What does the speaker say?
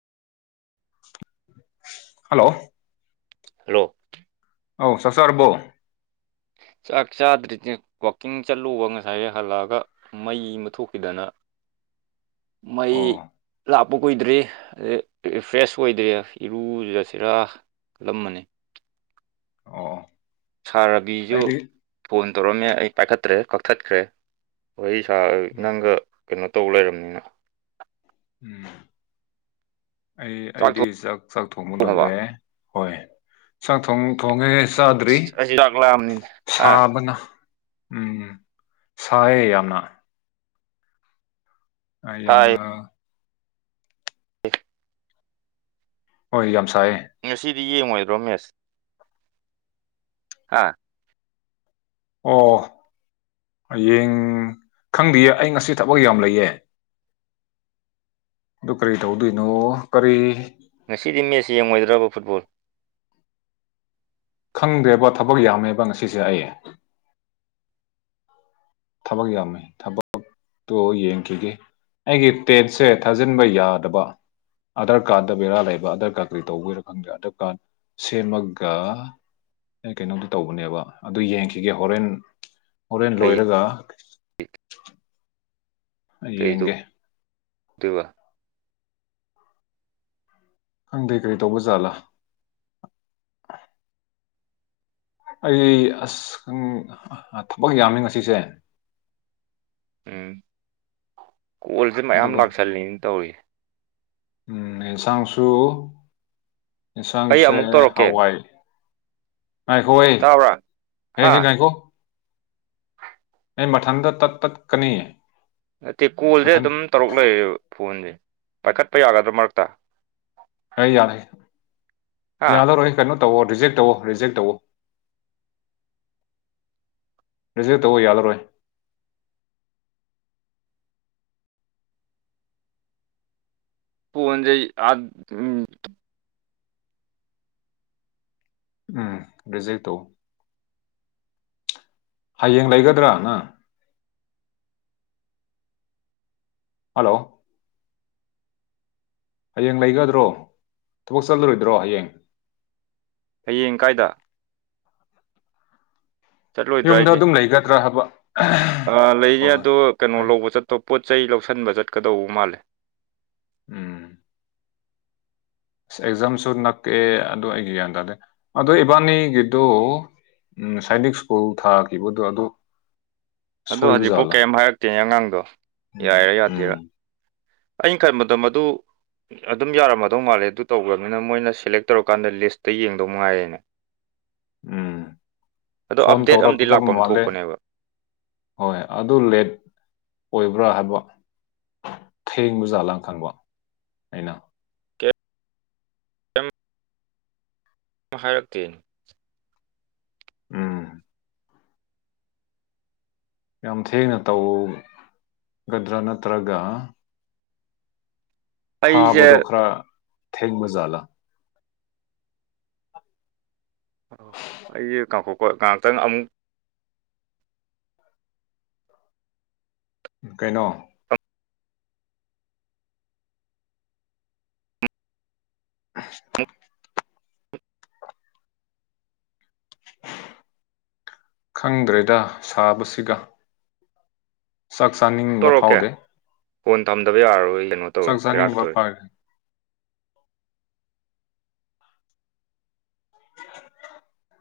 hello hello ꯑꯧ ꯁꯁꯔꯔꯕꯣ ꯆꯥꯛ ꯆꯥꯗ꯭ꯔꯤ ꯋꯥꯛꯀꯤꯡ ꯆꯠꯂꯨꯕ ꯉꯁꯥꯏ ꯍꯜꯂꯛꯑꯒ ꯃꯩ ꯑꯃ ꯊꯣꯛꯈꯤꯗꯅ ꯃꯩ ꯑꯣ ꯂꯥꯞꯄ ꯀꯨꯏꯗ꯭ꯔꯤꯔꯤ ꯐ꯭ꯔꯦꯁ ꯑꯣꯏꯗ꯭ꯔꯦ ꯏꯔꯨꯖꯁꯤꯔꯥ ꯀꯂꯝ ꯑꯃꯅꯤꯅꯤ ꯑꯣ ꯁꯥꯔꯕꯤꯁꯨ ꯑꯩꯗꯤ ꯐꯣꯟ ꯇꯧꯔꯝꯃꯦ ꯑꯩ ꯄꯥꯏꯈꯠꯇ꯭ꯔꯦ ꯀꯛꯊꯠꯈ꯭ꯔꯦ ꯍꯣꯏ ꯁꯥ ꯎꯝ ꯅꯪꯒ ꯀꯩꯅꯣ ꯇꯧ ꯂꯩꯔꯕꯅꯤꯅ ꯎꯝ ꯑꯩ ꯑꯩꯗꯤ ꯆꯥꯛ ꯆꯥꯛ ꯊꯣꯡꯕ ꯊꯣꯡꯉꯕ ꯂꯣꯏꯔꯦ ꯍꯣꯏ ꯆꯥꯛ ꯊ ꯊꯣꯡꯉꯦ ꯆꯥꯗ꯭ꯔꯤ ꯑꯁ ꯑꯩꯁꯨ ꯆꯥꯛ ꯂꯥꯝꯕꯅꯤꯅꯦ ꯍꯥ ꯁꯥꯕꯅ ꯎꯝ ꯁꯥꯏꯌꯦ ꯌꯥꯝꯅ ꯌꯥꯝꯅ ꯍ ꯍ ꯌꯥꯝꯝꯁꯥꯏ ꯉꯁꯤꯗꯤ ꯌꯦꯡꯉꯣꯏ ꯔꯣꯃꯦꯁ ꯍꯥ ꯑꯣ ꯍꯌꯦꯡ ꯈꯪꯗꯦꯌꯦ ꯑꯩ ꯉꯁꯤ ꯊꯕꯛ ꯌꯥꯝ ꯂꯩꯌꯦ ꯑꯗꯨ ꯀꯔꯤ ꯇꯧꯗꯣꯏꯅꯣ ꯀꯔꯤ ꯉꯁꯤꯗꯤ ꯃꯦꯠꯁ ꯌꯦꯡꯂꯡꯉꯣꯏꯗ꯭ꯔꯕ ꯐꯨꯠꯕꯣꯜ ꯈꯪꯗ꯭ꯔꯦꯕꯣ ꯊꯕꯛ ꯌꯥꯝꯃꯦꯕ ꯉꯁꯤꯁꯦ ꯑꯩ ꯊꯕꯛ ꯌꯥꯝꯃꯦ ꯊꯕꯛ ꯇꯣ ꯌꯦꯡꯈꯤꯒꯦ ꯑꯩꯒꯤ ꯇꯦꯠꯁꯦ ꯊꯥꯖꯤꯟꯕ ꯌꯥꯗꯕ ꯑꯙꯥꯔ ꯀꯥꯔꯗ ꯕꯦꯔꯥ ꯂꯩꯕ ꯑꯙꯥꯔ ꯀꯥꯔꯗ ꯀꯔꯤ ꯇꯧꯕꯒꯤꯔꯥ ꯈꯪꯗꯦ ꯑꯙꯥꯔ ꯀꯥꯔꯗ ꯁꯦꯝꯃꯒ ꯑꯩ ꯀꯩꯅꯣꯝꯗ ꯇꯧꯕꯅꯦꯕ ꯑꯗꯨ ꯌꯦꯡꯈꯤꯒꯦ ꯍꯣꯔꯦꯟ ꯍꯣꯔꯦꯟ ꯀꯩ ꯂꯣꯏꯔꯒ ꯑ ꯌꯦꯡꯒꯦ ꯇꯣꯏꯕ ꯈꯪꯗꯦ ꯀꯔꯤ ꯇꯧꯕꯖꯥꯠꯂꯥ ꯑꯩ ꯑꯁ ꯈꯪ ꯊꯕꯛ ꯌꯥꯝꯃꯦ ꯉꯁꯤꯁꯦ ꯎꯝ ꯀꯣꯜꯁꯦ ꯃꯌꯥꯝ ꯑꯗꯨꯒ ꯂꯥꯛꯁꯜꯂꯤꯅꯦ ꯇꯧꯔꯤꯁꯦ ꯎꯝ ꯑꯦꯟꯁꯥꯡꯁꯨ ꯑꯩ ꯌꯦꯟꯁꯥꯡꯁꯦ ꯑꯃꯨꯛ ꯇꯧꯔꯛꯀꯦ ꯍꯋꯥꯏ ꯉꯥꯏꯈꯣ ꯑꯦ ꯇꯥꯕ꯭ꯔꯥ ꯍꯦ ꯍꯥ ꯍꯦ ꯉꯥꯏꯈꯣ ꯑꯩ ꯃꯊꯟꯗ ꯇꯠ ꯇꯠꯀꯅꯤ ꯅꯠꯇꯦ ꯀꯣꯜꯁꯦ ꯃꯊꯟ ꯑꯗꯨꯝ ꯇꯧꯔꯛ ꯂꯩꯔꯦꯕ ꯐꯣꯟꯁꯦ ꯄꯥꯏꯈꯠꯄ ꯌꯥꯒꯗ꯭ꯔꯥ ꯃꯔꯛꯇ ꯑꯩ ꯌꯥꯔꯦ ꯍꯥ ꯌꯥꯗꯣꯔꯍꯦ ꯀꯩꯅꯣ ꯇꯧꯑꯣ ꯔꯤꯖꯦꯛ ꯇꯧꯑꯣ ꯔꯤꯖꯦꯛ ꯇꯧꯋꯣ ꯔꯤꯖꯦꯛ ꯇꯧꯋꯣ ꯌꯥꯂꯔꯣꯏ ꯐꯣꯟꯖꯦ ꯑ ꯎꯝ ꯎꯝ ꯔꯤꯖꯦꯛ ꯇꯧꯋꯣ ꯍꯌꯦꯡ ꯂꯩꯒꯗ꯭ꯔꯥꯅ ꯍꯜꯂꯣ ꯍꯌꯦꯡ ꯂꯩꯒꯗ꯭ꯔꯣ ꯊꯕꯛ ꯆꯠꯂꯔꯣꯏꯗ꯭ꯔꯣ ꯍꯌꯦꯡ ꯍꯌꯦꯡ ꯀꯥꯏꯗ ꯆꯠꯂꯣꯏꯗ꯭ꯔꯥ ꯌꯨꯝꯗ ꯍꯥꯏꯗꯤ ꯑꯗꯨꯝ ꯂꯩꯒꯗ꯭ꯔꯥ ꯍꯥꯏꯕ ꯑ ꯂꯩꯅꯤ ꯍꯣꯏ ꯍꯣꯏ ꯑꯗꯣ ꯀꯩꯅꯣ ꯐꯩ ꯂꯧꯕ ꯆꯠꯇꯣ ꯄꯣꯠ ꯆꯩꯩ ꯂꯧꯁꯟꯕ ꯆꯠꯀꯗꯧꯕ ꯃꯥꯜꯂꯦ ꯎꯝ ꯑꯁ ꯑꯦꯛꯖꯥꯝꯁꯨ ꯅꯛꯀꯑꯦ ꯑꯗꯨ ꯑꯩꯒꯤ ꯒ꯭ꯌꯥꯟ ꯇꯥꯗꯦ ꯑꯗꯨ ꯏꯕꯥꯅꯤꯒꯤꯗꯨ ꯎꯝ ꯉꯁꯥꯏꯗꯤ ꯁ꯭ꯀꯨꯜ ꯊꯥꯈꯤꯕꯗꯣ ꯑꯗꯨ ꯑꯗꯣ ꯁꯣꯏꯕ ꯍꯧꯖꯤꯛꯐꯥꯎ ꯖꯥꯠꯂꯥ ꯀꯔꯤꯝ ꯍꯥꯏꯔꯛꯇꯦꯅꯦ ꯑꯉꯥꯡꯗꯣ ꯎꯝ ꯌꯥꯏꯔꯤꯔꯥ ꯎꯝ ꯌꯥꯗꯤꯔꯥ ꯑꯩꯅ ꯈꯟꯕꯗ ꯃꯗꯨ ꯑꯗꯨꯝ ꯌꯥꯔꯝꯃꯗꯧ ꯃꯥꯜꯂꯦ ꯑꯗꯨ ꯇꯧꯈ꯭ꯔꯕꯅꯤꯅ ꯃꯣꯏꯅ ꯁꯦꯂꯦꯛ ꯇꯧꯔꯀꯥꯟꯗ ꯂꯤꯁꯇ ꯌꯦꯡꯗꯧ ꯃꯉꯥꯏꯔꯦꯅꯦ ꯎꯝ ꯑꯗꯣ ꯐꯣꯟ ꯑꯞꯗꯦꯠ ꯑꯃꯗꯤ ꯇꯧꯔꯛꯗꯧꯕ ꯂꯥꯛꯐꯝ ꯃꯥꯜꯂꯦ ꯊꯣꯛꯄꯅꯦꯕ ꯍꯣꯏ ꯑꯗꯨ ꯂꯦꯠ ꯑꯣꯏꯕ ꯔꯥ ꯍꯥꯏꯕ ꯊꯦꯡꯕ ꯖꯥꯠꯂ ꯈꯪꯕ ꯑꯩꯅ ꯀꯦ ꯀꯦꯝ ꯍꯥꯏꯔꯛꯇꯦꯅꯦ ꯑꯝ ꯌꯥꯝ ꯊꯦꯡꯅ ꯇꯧꯒꯗ꯭ꯔꯥ ꯅꯠꯇ꯭ꯔꯒ ꯑꯩꯁꯦ ꯊꯥꯕꯗꯣ ꯈꯔ ꯊꯦꯡꯕꯖꯥꯠꯂ ꯑ ꯑꯩꯁꯦ ꯀꯥꯡꯈꯣꯛꯀꯣ ꯉꯥꯏꯍꯥꯛꯇꯪ ꯑꯃꯨꯛ ꯀꯩꯅꯣ ꯑꯟꯑꯣꯗꯤꯕꯜ ꯈꯪꯗ꯭ꯔꯦꯗ ꯁꯥꯕꯁꯤꯒ ꯆꯥꯛ ꯆꯥꯅꯤꯡꯕ ꯇꯧꯔꯛꯀꯦ ꯐꯥꯎꯗꯦ ꯐꯣꯟ ꯊꯝꯗꯕ ꯌꯥꯔꯔꯣꯏ ꯀꯩꯅꯣ ꯇꯧꯔꯦ ꯆꯥꯛ ꯄꯦꯔꯥꯛꯀ ꯆꯥꯅꯤꯡꯕ ꯇꯧꯔꯦ ꯐꯥꯎ